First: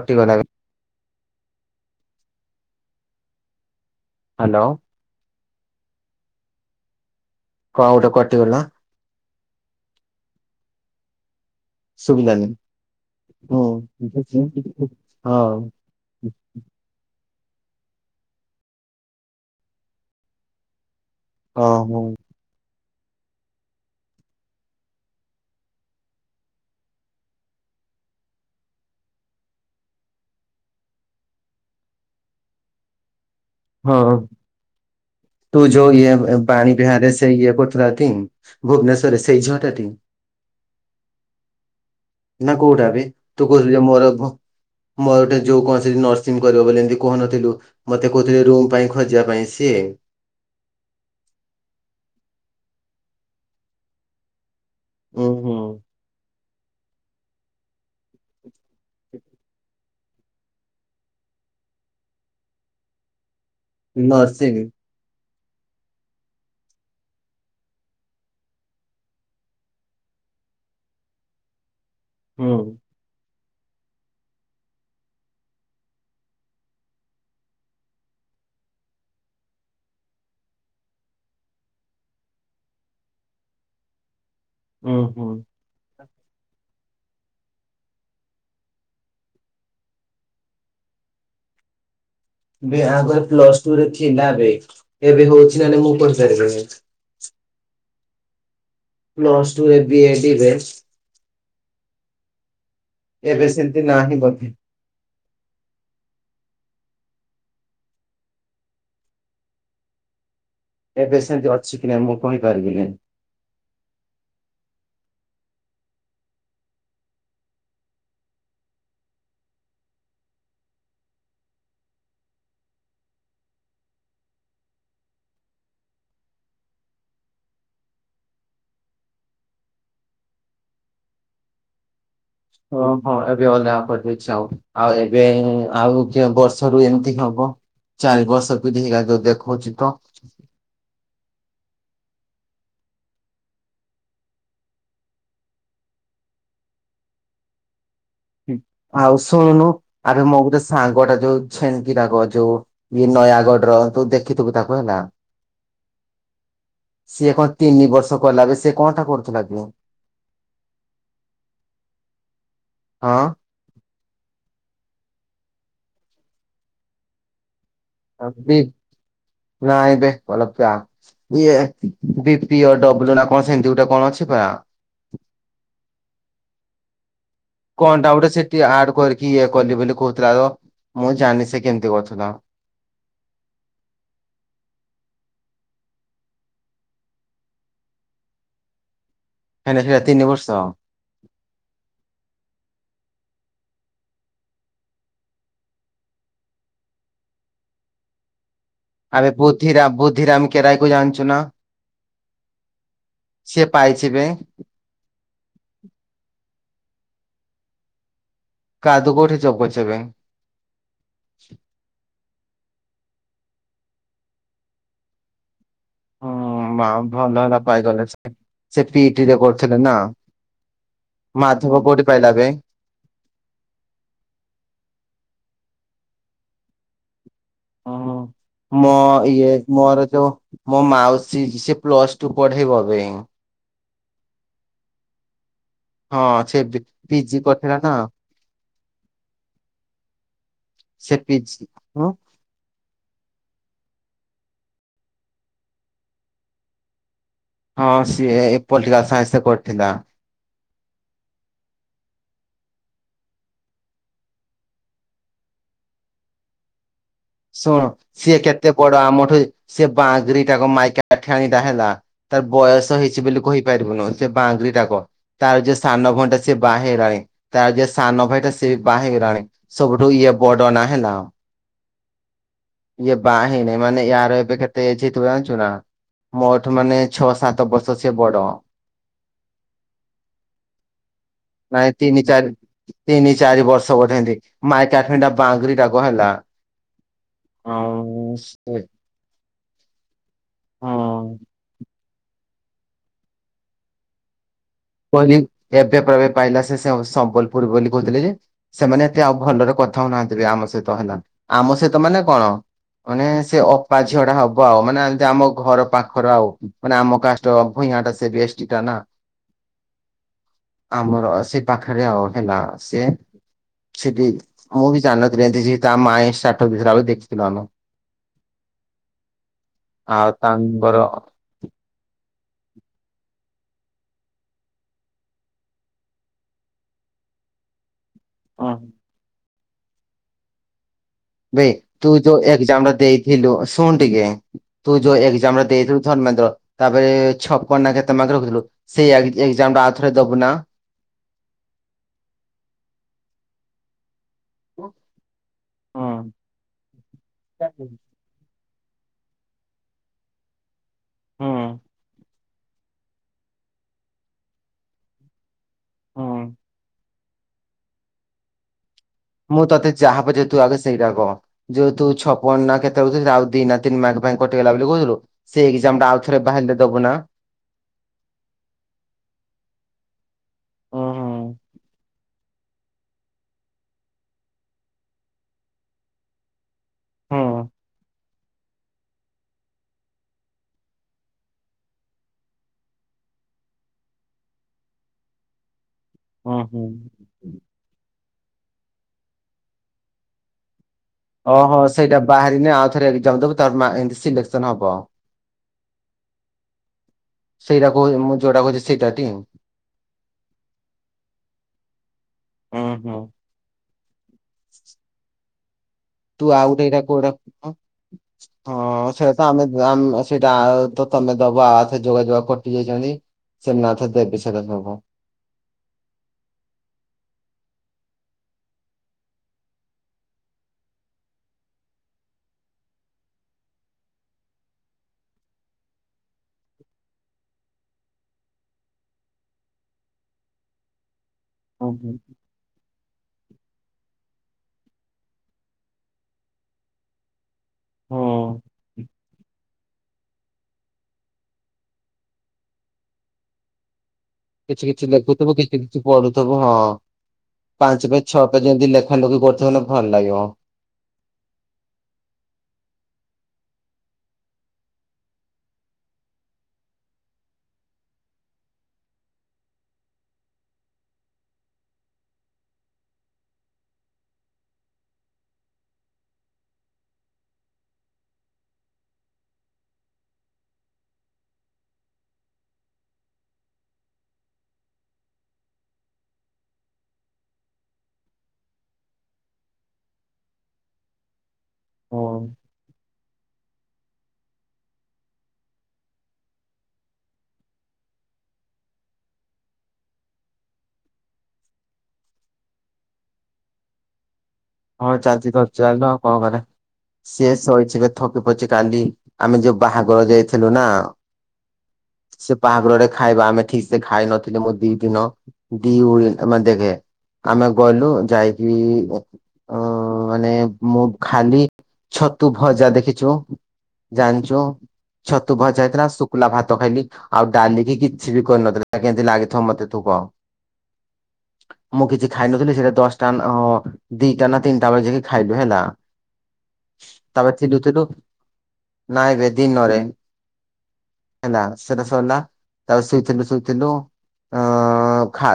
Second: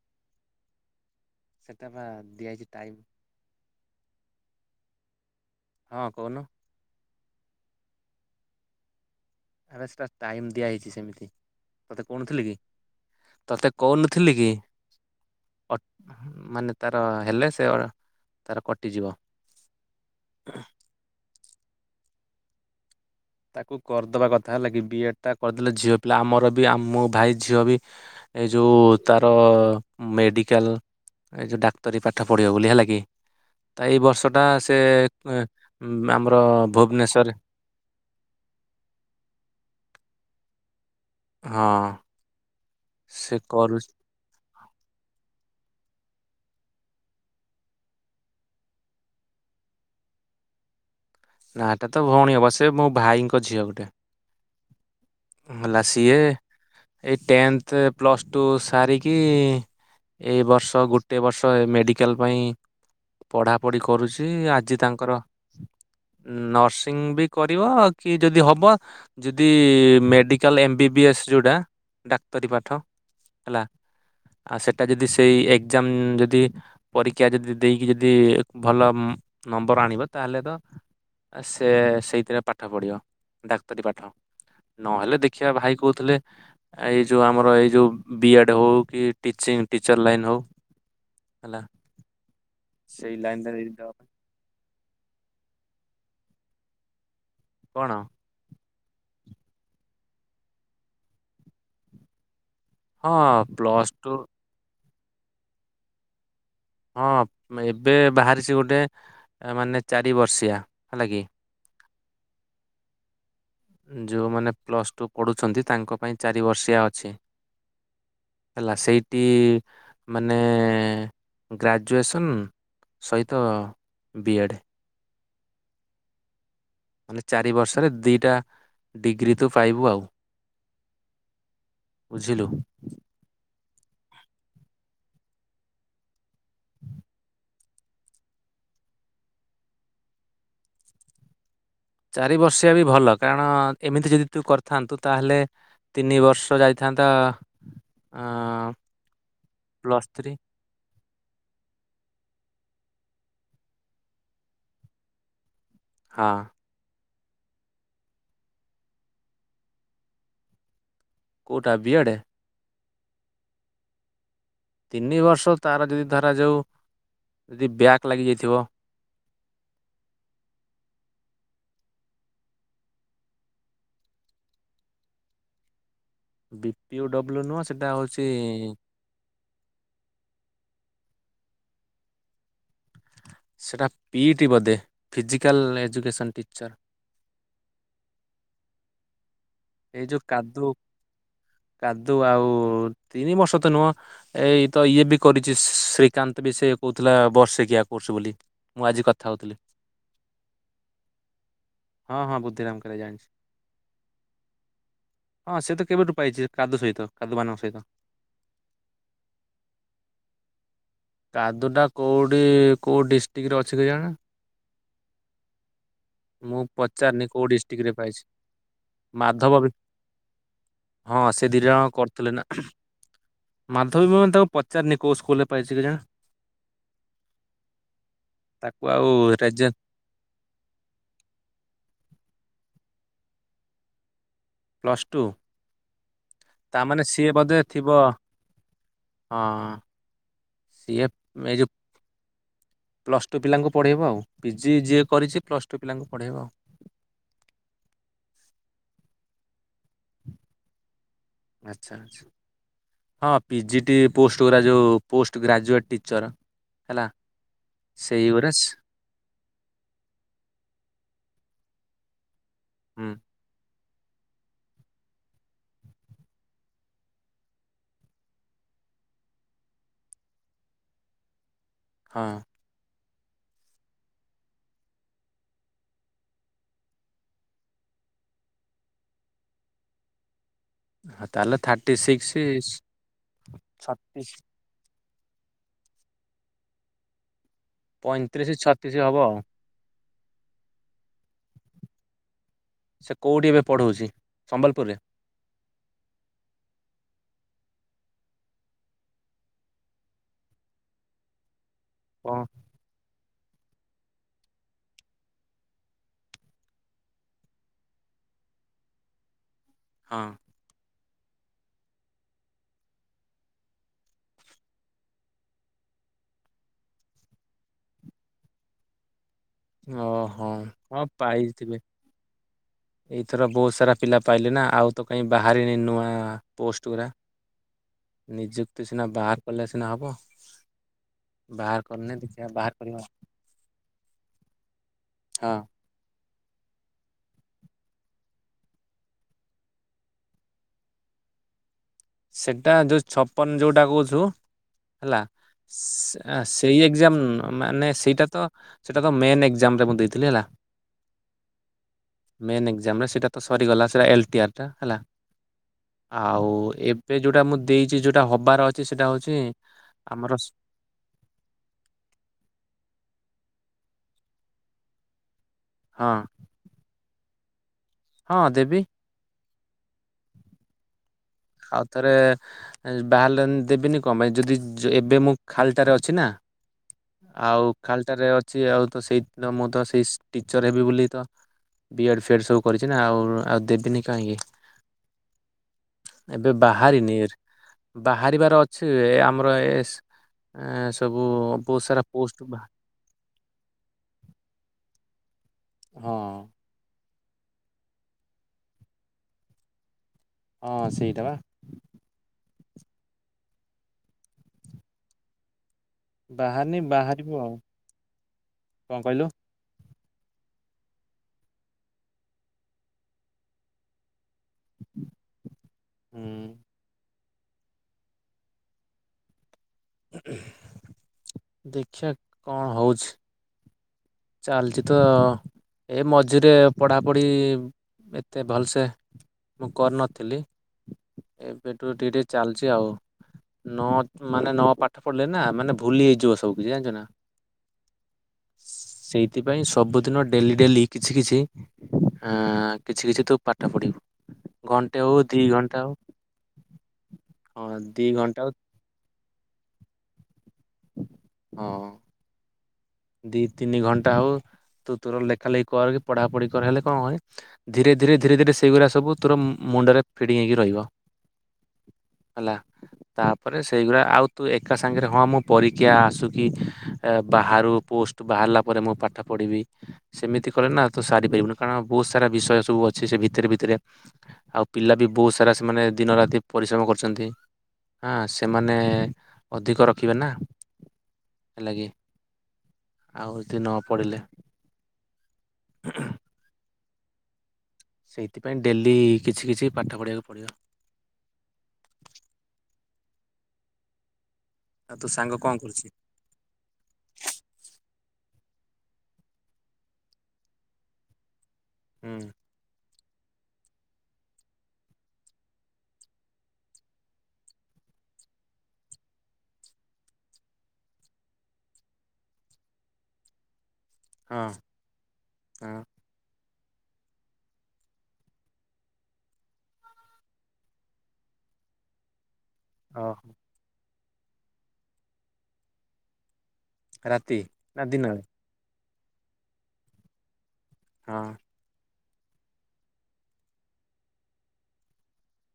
କଟିଗଲା କି? ସେଟା ପା ଦିଆ ହେଇଛି ଟାଇମ୍। ହ୍ୟାଲୋ। ହଁ କହୁନ। କଣ ଗୋଟେ କଟିଗଲା। ଆରେ ସେଟା ଟାଇମ ଦିଆ ହେଇଛି ସେମିତି। ତତେ କଉ ନଥିଲି ଶୁଭିଲାନି କି? ହୁଁ। ତତେ କଉ ନଥିଲି କି? ହଁ ଅଟ୍ ମାନେ ତାର ହେଲେ ସେ ଅ ତାର କଟିଯିବ। ଉହୁଁ। ଅ ମୁଁ ତାକୁ କରିଦେବା କଥା, ହେଲା କି, ବି ଏଡ଼୍ ଟା କରିଦେଲେ ଝିଅପିଲା ଆମର ବି ମୋ ଭାଇ ଝିଅବି ଏ ଯୋଉ ତାର ମେଡ଼ିକାଲ୍ ଏଇ ଯେଉଁ ଡାକ୍ତରୀ ପାଠ ପଢ଼ିବ ବୋଲି ହେଲାକି। ତ ହଁ ଏଇ ବର୍ଷଟା ସେ ଉଁ ଆମର ଅ ଭୁବନେଶ୍ଵରରେ ଏପଢ଼ୁଥିଲା ଥଙ୍ଗ୍ ଭୁବନେଶ୍ବରରେ ସେଇ ଝିଅଟାଟି? ହଁ। ନା କୋଉଟାବେ ସେ ତୁ କରୁ କହୁଥିଲୁଯେ ମୋର ଭ୍ ମୋର ଗୋଟେ ଯଉ କଣସି ନର୍ସିଂ କରିବ ବୋଲି ଏମତି କହୁନଥିଲୁ? ମତେ କହୁଥିଲେ ରୁମ୍ ପାଇଁ ଖୋଜିବା ପାଇଁ ସିଏ? ନା ଏଟାତ ଭଉଣୀ ହେବ ସେ ମୋଭାଇଙ୍କ ଝିଅ ଗୋଟେ। ଉଁ ହୁଁ। ହେଲା ସିଏ ଏଇ ଟେନ୍ଥ ପ୍ଲସ୍ ଟୁ ସାରିକି ଏଇ ବର୍ଷ ଗୋଟେ ବର୍ଷ ମେଡ଼ିକାଲ୍ ପାଇଁ ପଢ଼ାପଢି କରୁଚି ନର୍ସିଂ ଆଜି ତାଙ୍କର ନର୍ସିଂବି କରିବ, କିଯଦି ହବ ଯଦି medical M B B S ଯୋଉଟା ଡାକ୍ତରୀ ହୁଁ ପାଠ ହେଲା ଆଉ ସେଟା ଯଦି ସେଇ ଏକ୍ଜାମ୍ ଯଦି ପରୀକ୍ଷା ଯଦି ଦେଇକି ଯଦି ଭଲ ନମ୍ବର ଆଣିବ ତାହେଲେ ତ ଆସେ ସେଇଥିରେ ପାଠ ପଢ଼ିବ ଡାକ୍ତରୀ ପାଠ। ଉଁ ନହେଲେ ହୁଁ ଦେଖିଆ ଭାଇ କହୁଥିଲେ ଏଇ ଯୋଉ ଆମର ଏଇ ଯୋଉ ବି ଏଡ ହଉକି ଟିଚି ଟିଚର୍ ଲାଇନ୍ ହଉ ହେଲା। ବି ସେଇ ଆପରେ ଲାଇନ ପ୍ଲସ୍ ରେ ଟୁରେ ଦେବା ପାଇଁ ଥିଲା ଏବେ ଏବେ ହଉଚି ନାଇଁ ମୁଁ କହିପାରିବିନି। କଣ? ପ୍ଲସ୍ ଟୁରେ ବି ଏ ଡିରେ। ହଁ ଏବେ ସେମିତି ପ୍ଲସ୍ ନାହିଁ ଟୁ ବୋଧେ ହଁ ଏବେ ବାହାରିଚି ଗୋଟେ ମାନେ ଚାରି ବର୍ଷିଆ। ହେଲା ଏବେ କି ସେମିତି ଅଛିକି ନାହିଁ ମୁଁ କହିପାରିବିନି। ଯେଉଁମାନେ ପ୍ଲସ୍ ଟୁ ପଢ଼ୁଛନ୍ତି ତାଙ୍କ ପାଇଁ ଚାରି ବର୍ଷିଆ ଅଛି। ହେଲା ସେଇଠି ମାନେ ଗ୍ରାଜୁଏସନ୍ ସହିତ ବି ଏଡ଼୍। ମାନେ ଚାରି ବର୍ଷରେ ଦୁଇଟା ଡିଗ୍ରୀ ତୁ ପାଇବୁ ଆଉ। ବୁଝିଲୁ। ହଁ ଏବେ ଅଲଗା କରିଦେଇଛି ଆଉ ଆଉ ଏବେ ଆଉ ବର୍ଷରୁ ଏମିତି ହବ ଚାରି ବର୍ଷ ପିଧି ହେଇଗ ଯୋଉ ଦେଖଉଛିତ। ଚାରି ବର୍ଷିଆବି ଭଲ କାରଣ ଏମିତି ଯଦି ତୁ କରିଥାନ୍ତୁ ତାହେଲେ ତିନି ବର୍ଷ ଯାଇଥାନ୍ତା। ଆଉ ଶୁଣୁନୁ ପ୍ଲସ୍ ଆରେ ଥ୍ରୀ ମୋ ଗୋଟେ ସାଙ୍ଗଟା ଯୋଉ ଛେନ୍ଙ୍କିଟକ ଯୋଉ ଇଏ ନୟାଗଡ଼ର ତୁ ଦେଖିଥିବୁ ତାକୁ ହେଲା ହଁ। ସିଏ କଣ ତିନି ବର୍ଷ କଲାବି ସିଏ କଣଟା କରୁଥିଲାକି? କୋଉଟା ବିି ଏ ଡ଼େ? ହଁ। ତିନି ବର୍ଷ ତାର ଯଦି ଧରାଯାଉ ଯଦି ବ୍ୟା [unintelligible] ଇଏ ବି ପିଡବ୍ଲୁ ନା କଣ ସେମିତି ଗୋଟେ କଣ ଅଛି ବା ବି ପିଓ ବ୍ଲୁ ନୁହଁ ସେ କଣଟା ଗୋଟେ ସେଠି ଆଡ କରିକି ଇଏ କଲି ବୋଲି କହୁଥିଲା ତ ମୁଁ ଜାଣି ସେ କେମିତି କରଥିଲା। ସେଇଟା ପିଇଟି ବୋଧେ ଫିଜିକାଲ୍ ଏଜୁକେସନ୍ ଟିଚର୍। ହେଲେ ସେଟା ଏଇ ଯୋଉ ତିନି ବର୍ଷ କାଦୁ କାଦୁ ଆଉ ତିନି ବର୍ଷ ତ ନୁହଁ। ଏଇ ତ ଇଏ ବି କରିଛି ଶ୍ରୀକାନ୍ତ ବି ସେ କହୁଥିଲା ବର୍ଷେ କିିଆ କରୁଛି ବୋଲି। ମୁଁ ଆଜି କଥା ଆରେ ହଉଥିଲି ବୁଦ୍ଧିରାମ ବୁଦ୍ଧିରାମ କେରାଇ କୁ ଜାଣିଛୁ ନା। ହଁ ହଁ ବୁଦ୍ଧିରାମ କାଳେ ଜାଣିଛି ସିଏ ପାଇଜିବେ। ହଁ ସେ ତ କେବେଠୁ ପାଇଛି କାଦୁ ସହିତ କଦୁମନଙ୍କ ସହିତ। କାଦୁ କୋଉଠି ଚବଛ ଏ ବେ। କାଦୁଟା କେଉଠି କେଉ ଡିଷ୍ଟ୍ରିକ୍ଟରେ ଅଛି କେଜାଣି। ହୁଁ ମୁଁ ମା ପଚାରନି ଭଲ କୋଉ ହେଲା ଡିଷ୍ଟ୍ରିକ୍ଟରେ ପାଇଗଲେ ପାଇଛି ସେ ସେ ପିଇଟି ରେ ମାଧବ ବି କରୁଥିଲେ ନା ହଁ ସେ ଧିନରେ ମାଧବ କୋଉଠି ପାଇଲା କର୍ଥିଲେଥିଲେ ବେ ନା। ମାଧ୍ୟମିକ ମାନ ତାଙ୍କୁ ପଚାରନି କୋଉ ସ୍କୁଲରେ ପାଇଛି କି ଜଣେ। ହଁ ମୋ ତାକୁ ଆଉ ଇଏ ରେଜେ ମୋର ଯୋଉ ମୋ ମାଉସୀ ସେ ପ୍ଲସ ଟୁ ପଢେଇବା ପାଇଁ। ପ୍ଲସ୍ ଟୁ ହଁ ସେ ତାମାନେ ସିଏ ପିଜି ବୋଧେ କରିଥିଲା ନା ଥିବ। ହଁ ସିଏଫ ସେ ମ ପିଜି ଯେ ହଁ ପ୍ଲସ୍ ଟୁ ପିଲାଙ୍କୁ ପଢ଼ାଇବ ଆଉ ପିଜି ଯିଏ କରିଛି ପ୍ଲସ୍ ଟୁ ପିଲାଙ୍କୁ ପଢ଼ାଇବ ଆଉ। ହଁ ସିଏ ପଲିଟିକାଲ ସାଇନ୍ସ ରେ କରିଥିଲା। ଆଚ୍ଛା ଆଛା। ହଁ ପିଜି ଟି ପୋଷ୍ଟ ଗୁଡ଼ା ଯେଉଁ ପୋଷ୍ଟ ଗ୍ରାଜୁଏଟ୍ ଟିଚର୍ ହେଲା। ଶୁଣ ସିଏ ସେଇଗୁରା ସ କେତେ ବଡ ଆମଠୁ ସେ ବାଙ୍ଗରି ଟାକୁ ମାଇକା ଠାଣିଟା ହେଲା ତାର ବୟସ ହୁଁ ହେଇଛି ବେଲି କହିପାରିବୁନୁ ସେ ବାଙ୍ଗରିଟା ଗୋ। ତାର ଯିଏ ସାନ ଭଉଣୀଟା ସିଏ ବାହା ହେଇଲାଣି ତାର ଯିଏ ସାନ ଭାଇଟା ସିଏ ବି ବାହା ହେଇଗଲାଣି। ସବୁଠୁ ଇଏ ବଡ ନା ହେଲା। ହଁ। ଇଏ ବାହା ହେଇନେ ମାନେ ୟାର ଏବେ କେତେ ଏଜ୍ ହେଇଥିବ ଜାଣିଛୁ ନା ମୋଠୁ ମାନେ ଛଅ ସାତବର୍ଷ ସିଏ ବଡ। ହଁ ତାହେଲେ ନାଇଁ ଥାର୍ଟି ତିନି ସିକ୍ସ ଚାରି ତିନି ଚାରିବର୍ଷ ବୋଧେ ଛତିଶ ଏନ୍ତି। ମାଇ [unintelligible] ବାଙ୍ଗରିଟା ଗୋ ହେଲା। ଆଉ ପଇଁତିରିଶ ସେ ଛତିଶ ହବ ଆଉ। ହଁ ସେ କୋଉଠି ଏବେ ପଢଉଛି ସମ୍ବଲପୁରରେ। କହିଲି ଏବେ ବେ ପାଇଲା ସେ ସମ୍ବଲପୁର ବୋଲି କହୁଥିଲେ ଯେ ସେମାନେ ଏତେ ଆଉ ଭଲରେ କଥା ହଉନାହାଁନ୍ତି ବେ ଆମ ସହିତ ହେଲା ଆମ ସହିତ ମାନେ କଣ ମାନେ ସେ ଅପା ଝିଅଟା ହବ ଆଉ ମାନେ ଏନ୍ତି ଆମ ଘର ପାଖର ଆଉ। ମାନେ ଆମ କାଷ୍ଟ ଭୂଇଁଟା ସେ ବି ଏସ୍ଟି ଟା ନା। ହଁ। ଆମର ସେ ପାଖେରେ ଆଉ ହେଲା ସେ ସେଠି ମୁଁ ବି ଜାଣି ନଥିଲି ଏନ୍ତି ଯେ ତା ମାଇଁ ଷ୍ଟାଟସ ଦେଇଥିଲା ବୋଲି ଦେଖିଥିଲୁ ଆମେ। ଓ ଆଉ ହୋ ତାଙ୍କର ହଁ ପାଇଥିବେ। ଏଇଥର ବହୁତ ସାରା ପିଲା ପାଇଲେ ନା ଆଉ ତ କାଇଁ ବାହାରିନି ନୂଆ ପୋଷ୍ଟ ଗୁଡା। ନିଯୁକ୍ତି ସିନା ବାହାର କଲେ ସିନା ହବ। ବେ ବାହାର ତୁ କରିନି ଯୋଉ ଦେଖିବା ବାହାର ଏକଜାମଟା କରିବା ଦେଇଥିଲୁ ଶୁଣ ଟିକେ ତୁ ଯୋଉ ହଁ ଏଗଜାମ ଟା ଦେଇଥିଲୁ ଧର୍ମେନ୍ଦ୍ର ତାପରେ ଛପନ ନା କେତେମାର୍କ ରଖିଥିଲୁ ସେଇ ଏଗ୍ ଏଗଜାମଟା ଆଉଥରେ ଦବୁ ନା ସେଟା ଯୋଉ ଛପନ ଯୋଉଟା କହୁଚୁ ହେଲା ହୁଁ ସେଇ ଏକଜାମ୍ ମାନେ ସେଇଟା ତ ସେଇଟା ତ ମେନ୍ ଏକଜାମ୍ ରେ ମୁଁ ଦେଇଥିଲି ହେଲା। ହୁଁ। ମେନ୍ ଏକଜାମରେ ସେଇଟା ତ ସରିଗଲା ସେଇଟା ଏଲଟିଆର୍ ଟା ହେଲା ହୁଁ ଆଉ ଏ ବେ ଯୋଉଟା ମୁଁ ଦେଇଚି ଯୋଉଟା ହବାର ଅଛି ସେଇଟା ହଉଚି ମୁଁ ତତେ ଯାହା ପଚାରୁ ତୁ ଆଗ ସେଇଟା କହ। ଯୋଉ ତୁ ଛପନ ନା କେତେ ହଉଚି ସେଇ ଆଉ ଦି ନା ତିନି ମାର୍କ ପାଇଁ କଟିଗଲା ବେଲି କହୁଥିଲୁ ସେ ଏକଜାମ୍ ହଁ ଟା ଆଉଥରେ ବାହାରିଲେ ଦବୁ ନା? ହଁ ଦେବି। ହୁଁ ଆଉଥରେ ବାହାରିଲେ ଦେବିନି କଣ ପାଇଁ ଯଦି ଏବେ ମୁଁ ଖାଲି ଟାରେ ଅଛି ନା ହୁଁ ଆଉ ଖାଲିଟାରେ ଅଛି ଆଉ ତ ସେଇ ମୁଁ ତ ସେଇ ଟିଚର ହେବି ବୋଲି ତ ବିଏଡ୍ ଫିଏଡ୍ ସବୁ କରିଛି ନା ଆଉ ଆଉ ଦେବିନି କାହିଁକି। ଏବେ ହୁଁ ହୁଁ ବାହାରିନି ବାହାରିବାର ଅଛି ଆମର ଏ ଏ ସବୁ ବହୁତ ସାରା ପୋଷ୍ଟ ବା ଥରେ ଏଗଜାମ୍ ଦବୁ ତାର ଏନ୍ତି ସିଲେକ୍ସନ୍ ହବ। ହଁ। ସେଇଟା କହୁ ମୁଁ ଯୋଉଟା କହୁଛି ସେଇଟା ଟି ହଁ ସେଇଟା ବା ଉ ହୁ। [inaudible] ତୁ ଆଉ ବାହାରିନି ଗୋଟେ ଏଇଟା କୋଉଟା ବାହାରିବୁ ଆଉ ହଁ କଣ କହିଲୁ ସେଇଟା ତ ଆମେ ସେଇଟା ଆଉ ତମେ ଦବ ଆଉଥ ଯୋଗାଯୋଗ କଟି ଯାଇଛନ୍ତି ସେମାନେ ଆଉ ଥରେ ଦେବେ ସେଟା ସବୁ। ହୁଁ। [unintelligible] ଦେଖିବା କଣ ହଉଛି? ଚାଲିଛି ତ ଏ ମଝିରେ ପଢାପଢି ଏତେ ଭଲସେ। ମୁଁ କରିନଥିଲି ଏବେଠୁ ହୁଁ ଟିକେ ହୁଁ ଟିକେ ଚାଲଛି। ଅଛି ଆଉ ନ ମାନେ ନ ପାଠ ପଢ଼ିଲେ ନା ମାନେ ଭୁଲି ହେଇଯିବ ସବୁ କିଛି ଜାଣିଛ ନା। ହୁଁ। ସେଇଥିପାଇଁ ସବୁଦିନ ଡେଲି ଡେଲି କିଛି କିଛି ଆ କିଛି କିଛି ତୁ ପାଠ ପଢିବୁ। କିଛି ଘଣ୍ଟେ କିଛି ହଉ ଦି ଲେଖୁଥିବୁ ଘଣ୍ଟା କିଛି ହଉ କିଛି ପଢୁଥିବୁ ହଁ ହଁ ଦି ପାଞ୍ଚ ପାଇଁ ଘଣ୍ଟା ଛଅ ହଉ ପାଇଁ ଯେମିତି ଲ ଖାଣ୍ଡ କରୁଲେ ଭଲ ଲାଗିବ। ହଁ। ଦି ତିନି ଘଣ୍ଟା ହଉ ତୁ ତୋର ଲେଖା ଲେଖି କରି ପଢା ପଢି କରହେଲେ କଣ ହ। ଧୀରେ ଧୀରେ ଧୀରେ ଧୀରେ ସେଇଗୁଡ଼ା ସବୁ ତୋର ମୁଣ୍ଡରେ ଫିଡିଙ୍ଗ ହେଇକି ରହିବ। ହେଲା। ତାପରେ ସେଇଗୁଡ଼ା ଆଉ ତୁ ଏକା ସାଙ୍ଗରେ ହଁ ମୁଁ ପରୀକ୍ଷା ଆସୁ କିି ବାହାରୁ। ପୋଷ୍ଟ ବାହାରିଲା ପରେ ମୁଁ ପାଠ ପଢ଼ିବି। ସେମିତି କଲେ ନା ତ ସାରିପାରିବୁନି କାରଣ ବହୁତ ସାରା ବିଷୟ ସବୁ ଅଛି ସେ ଭିତରେ ଭିତରେ ଆଉ ପିଲା ବି ବହୁତ ସାରା ସେମାନେ ଦିନ ରାତି ପରିଶ୍ରମ କରିଛନ୍ତି। ହଁ ସେମାନେ ଅଧିକ ରଖିବେ ନା ହେଲାକି। ହଁ। ଆଉ ଯଦି ନ ପଢିଲେ। ସେଇଥିପାଇଁ ଡେଲି କିଛି କିଛି ପାଠ ପଢ଼ିବାକୁ ପଡ଼ିବ। ଆଉ ତୋ ହଁ ସାଙ୍ଗ ଚାଲିଛି କଣ ତ କରୁଛି? ଚା [unintelligible] ଆଉ କଣ କରିବା। ସିଏ ଶୋଇଥିବେ ଥକି ପଡିଚି କାଲି ଆମେ ଯୋଉ ବାହାଘର ଯାଇଥିଲୁ ନା। ହୁଁ। ସେ ବାହାଘରରେ ଖାଇବା ଆମେ ଠିକ ସେ ଖାଇ ନଥିଲି ମୁଁ ଦି ଦିନ ଦି ଓଳି ମାନେ ଦେଖ ଆମେ ଗଲୁ ଯାଇକି ଅ ମାନେ ମୁଁ ଖାଲି ଛତୁ ଭଜା ଦେଖିଛୁ। ହଁ ଜାଣିଛୁ ଛତୁ ହଁ ଭଜା ହେଇଥିଲା ସୁକ୍ ଲା ଭାତ ଖାଇଲି ଆଉ ଡାଲିକି କିଛି ବି କରିନଥିଲା କେମିତି ଲାଗିଥିବ ମତେ ତୁ କହ। ମୁଁ କିଛି ଖାଇ ନଥିଲି ସେଇଟା ଦଶଟା ଓହୋ ଦିଟା ନା ତିନିଟା ବେଳେ ଯାଇକି ଖାଇଲୁ ହେଲା। ରାତି ତାପରେ ଥିଲୁ ନା ଥିଲୁ ଦିନରେ ନାଇଁରେ ଦିନରେ ହଁ ହେଲା। ସେଟା ସଇଲା ତା ଶୋଇଥିଲୁ ଶୋଇଥିଲୁ। ଅ ଖା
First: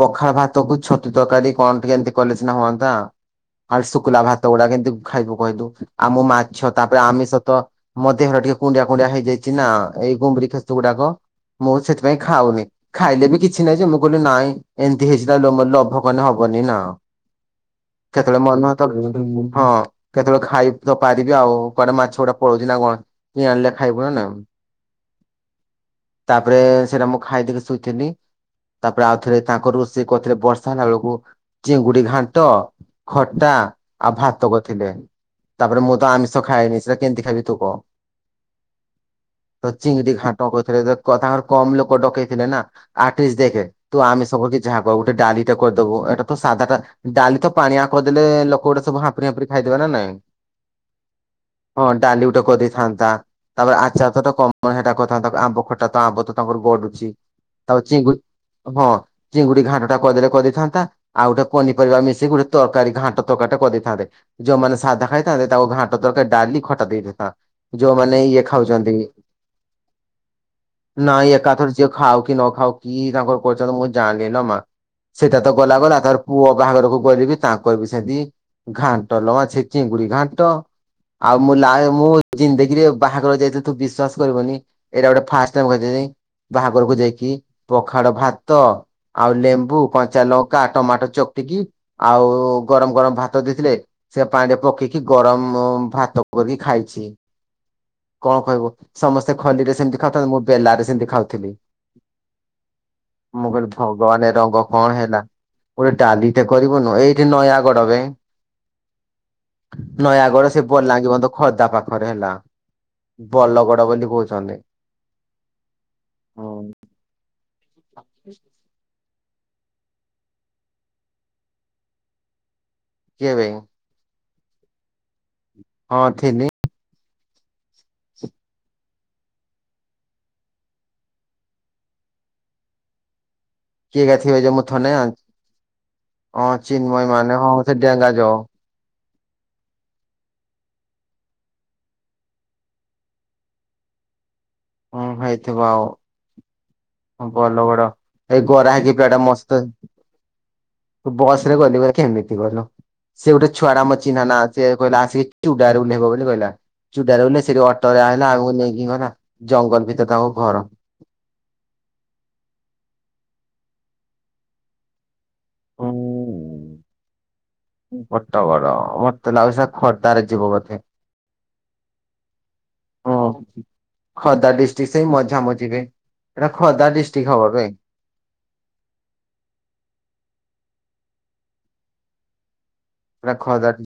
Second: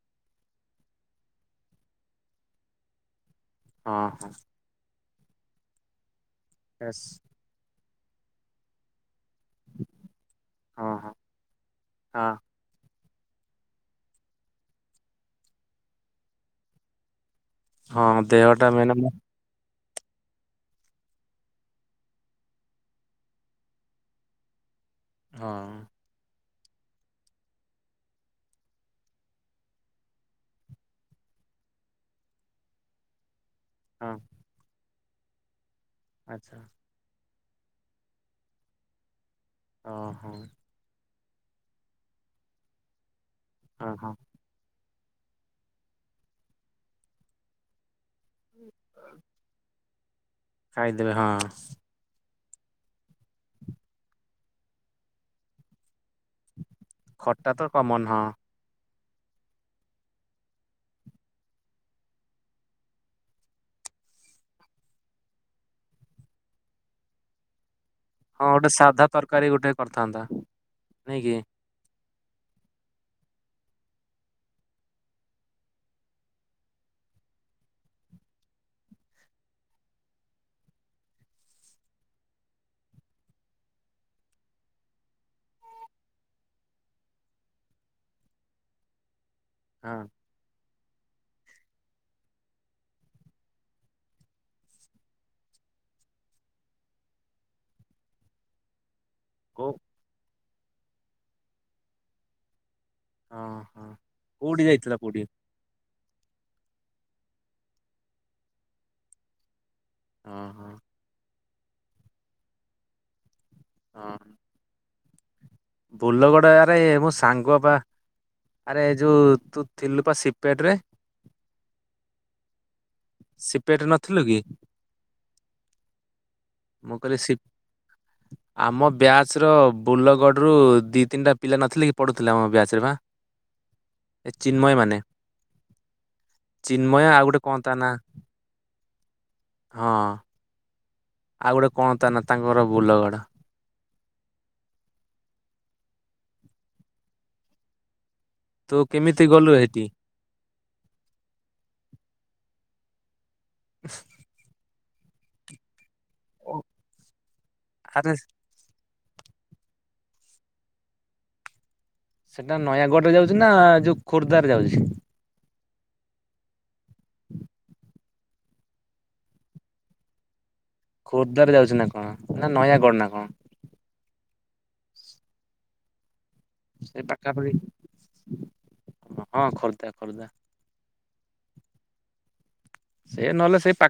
ପଖାଳ ଭାତକୁ ଛତୁ ତରକାରୀ କଣ ଟିକେ ଏମିତି କଲେ ସିନା ହୁଅନ୍ତା। ଆଉ ହଁ ଶୁଖୁଲା ହଁ ଭାତ ଗୁଡା କେମତି ଖାଇବୁ କହିଲୁ। ଆମ ମାଛ ତାପରେ ବେସ୍ ଆମିସ ତ ମୋ ଦେହର ଟିକେ କୁଣ୍ଡିଆ କୁଣ୍ଡିଆ ହେଇଯାଇଛି ନା ଏଇ ଗୁମୁରି ଖେଚ ହଁ ଗୁଡାକ ହଁ ମୁଁ ସେଥିପାଇଁ ହଁ। ଖାଉନି। ଖାଇଲେ ବି କିଛି ନାହିଁ ଯେ ମୁଁ କହିଲି ନାଇଁ ଏମିତି ହେଇଚି ତ ଲୋମ ଲୋଭ କଲେ ହବନି ନା। ହଁ କେତେବେଳେ ଦେହଟା ମନ ମେନ୍ ମୁଁ ହ ହଁ। କେତେବେଳେ ଖାଇ ତ ପାରିବି ଆଉ କୁଆଡେ ମାଛ ଗୋଟେ ପଳଉଛି ନା କଣ କି ଆଣିଲେ ଖାଇବୁ ନା ନା। ହଁ। ତାପରେ ସେଇଟା ମୁଁ ଖାଇଦେଇକି ଶୋଇଥିଲି। ତାପରେ ଆଉ ଥରେ ତାଙ୍କର ରୋଷେଇ କରିଥିଲେ ବର୍ଷା ହେଲା ବେଳକୁ ଚିଙ୍ଗୁଡି ଘାଣ୍ଟ ଖଟା ଆଉ ହଁ ଭାତ କରିଥିଲେ। ତାପରେ ମୁଁ ତ ଆମିଷ ଆଚ୍ଛା ଖାଏନି। ଏରା କେମିତି ଖାଇବି ତୁ କହ? ତ ଚିଙ୍ଗଡି ଓହୋ ଘାଣ୍ଟ କରିଥିଲେ ତ କ ତାଙ୍କର କମ ଲୋକ ଡକେଇଥିଲେ ନା ଆର୍ଟିଷ୍ଟ ଦେଖେ ହଁ ତୁ ହଁ ଆମିଷ ବୋଲି ଯାହା କହ ଗୋଟେ ଡାଲିଟେ କରିଦୋବୁ ଏଟା ତ ସାଧା ଟା ଡାଲି ତ ପାଣିଆ କରିଦେଲେ ଲୋକଗୁଡା ସବୁ ହାମ୍ପୁଡି ହାମ୍ପୁଡି ଖାଇଦେବେ ନା ନାଇଁ। ଖାଇଦେବେ ହଁ। ହଁ ଡାଲି ଗୋଟେ କରିଦେଇଥାନ୍ତା ତାପରେ ଆଚାର ତ ଟ କମ ହେଟା କରିଥାନ୍ତା ଆମ୍ବ ଖଟା ତ ଆମ୍ବ ତ ତାଙ୍କର ଗଡୁଛି ଖଟା ତ ତାପରେ କମନ ଚିଙ୍ଗୁ ହଁ ହଁ ଚିଙ୍ଗୁଡି ଘାଣ୍ଟ ଟା କରିଦେଲେ କରିଦେଇଥାନ୍ତା ଆଉ ଗୋଟେ ପନିପରିବା ମିଶିକି ଗୋଟେ ତରକାରୀ ଘାଣ୍ଟ ତରକାରୀ ଟେ କରିଦେଇଥାନ୍ତେ। ଯୋଉମାନେ ସାଧା ଖାଇଥାନ୍ତେ ତାକୁ ଘାଣ୍ଟ ତରକାରୀ ଡାଲି ଖଟା ଦେଇଥାତା। ଯୋଉମାନେ ଇଏ ହଁ ଗୋଟେ ଖାଉଛନ୍ତି ସାଧା ତରକାରୀ ଗୋଟେ କରିଥାନ୍ତା ନାଇଁ ନାଇ କି ଏକାଥରେ ଯିଏ ଖାଉ କି ନ ଖାଉ କି ତାଙ୍କର କରିଛନ୍ତି ମୁଁ ଜାଣିନି ଲୋ ମା। ସେଟା ତ ଗଲା ଗଲା ତାର ପୁଅ ବାହାଘରକୁ ଗଲିବି ତାଙ୍କରବି ସେନ୍ତି ଘାଣ୍ଟ ଲୋ ମା ଛି ଚିଙ୍ଗୁଡି ଘାଣ୍ଟ। ଆଉ ମୁଁ ଲାଏ ମୁଁ ଜିନ୍ଦଗିରେ ବାହାଘର ଯାଇଥିଲି ତୁ ବିଶ୍ଵାସ କରିବନି। ଏଇଟା ଗୋଟେ ଫାଷ୍ଟ ଭୋଗିଲି ବାହାଘରକୁ ଯାଇକି ପଖାଳ ଭାତ ଆଉ ଲେମ୍ବ ବୁ ହଁ କଞ୍ଚା ଲଙ୍କା ଟମାଟୋ ଚକଟିକି ଆଉ ଗରମ ଗରମ ଭାତ ଦେଇଥିଲେ। ସେ ପାଣିରେ ପକେଇକି ଗରମ ଭାତ କରିକି ଖାଇଛି କଣ କହିବ। ସମସ୍ତେ କୋଉ ଖଲିରେ ସେମିତି ଖାଉଥାନ୍ତି ମୁଁ ବେଲାରେ ସେମିତି ଖାଉଥିଲି। ମୁଁ ହଁ କହିଲି ହଁ ଭଗବାନ ଏ ରଙ୍ଗ କୋଉଠି କଣ ଯାଇଥିଲା ହେଲା କୋଉଠି ଗୋଟେ ଡାଲିଟେ କରିବ ମୁଁ ନୁହୁଁ ଏଇଠି ନୟାଗଡ ବେ ହଁ ନୟାଗଡ ସେ ହଁ ବଲାଙ୍ଗି ବନ୍ଧକୁ ଖୋର୍ଦ୍ଧା ପାଖରେ ହେଲା ବଲଗଡ ବୋଲି ହଁ କହୁଛନ୍ତି। ବୋଲଗଡ ଆରେ ମୋ ସାଙ୍ଗ ପା କିଏ ଆରେ ଯୋଉ ତୁ ଥିଲୁ ପା ସିପେଟ ରେ। ବେ ସିପେଟ ନଥିଲୁ କି? ହଁ ଥିଲି। ମଁ କଲି ସିିପ୍ [inaudible] ଆମ ବ୍ୟାଚ ର ବୋଲଗଡ଼ରୁ ଦି ତିନିଟା ପିଲା ନଥିଲେ କି ପଢୁଥିଲେ ଆମ ବ୍ୟାଚ ରେ ପା। କିଏ ଗା ଥିବେ ଯେ ମୁଁ ଥନେ ଆ ହଁ ଚିନ୍ମୟ ଆଉ ମାନେ ଗୋଟେ କଣ ହଁ ତା ସେ ନା ଡେଙ୍ଗା ଜ ହଁ। ଆଉ ଗୋଟେ କଣ ତା ନା ତାଙ୍କଘର ବୋଲଗଡ଼। ହଁ ହେଇଥିବ ଆଉ। ବୋଲଗଡ ଏଇ ଗୋରା ତୁ ହେକି ପିଲାଟା କେମିତି ଗଲୁ ମସ୍ତ ହେଠି? ବସ ରେ ଗଲି ବୋଲି କେମିତି ଗଲ ସେ ଗୋଟେ ଛୁଆଡା ଆମ ଚିହ୍ନା ନା ସେ କହିଲା ଆସିକି ଚୁଡାରେ ଉହ୍ଲେଇବ ବୋଲି କହିଲା ଚୁଡାରେ ଉହ୍ଲେଇ ସେଠି ଅଟରେ ଆରେ ଆଇଲା ଆଉ ନେଇକି ଗଲା। ଜଙ୍ଗଲ ଭିତରେ ତାଙ୍କ ଘର। ସେଟା ନୟାଗଡ଼ ରେ ଯାଉଚି ନା ଯୋଉ ଖୋର୍ଦ୍ଧାରେ ଯାଉଛି? ହୁଁ। ପଟ ବର ମତେ ଲାଗୁଛି ସେଟା ଖୋର୍ଦ୍ଧାରେ ଯିବ ବୋଧେ। ଖୋର୍ଦ୍ଧାରେ ଯାଉଛି ନା କଣ ନା ନୟାଗଡ଼ ନା କଣ। ଖର୍ଦ୍ଧା ଡିଷ୍ଟିକ ସେଇ ମଝା ମଝିରେ। ସେ ପାଖାପାଖି ହଁ ଖୋର୍ଦ୍ଦା ଖୋର୍ଦ୍ଦା। ସେ ଏଟା ନଲେ ଖୋର୍ଦ୍ଧା ସେଇ ପାଖ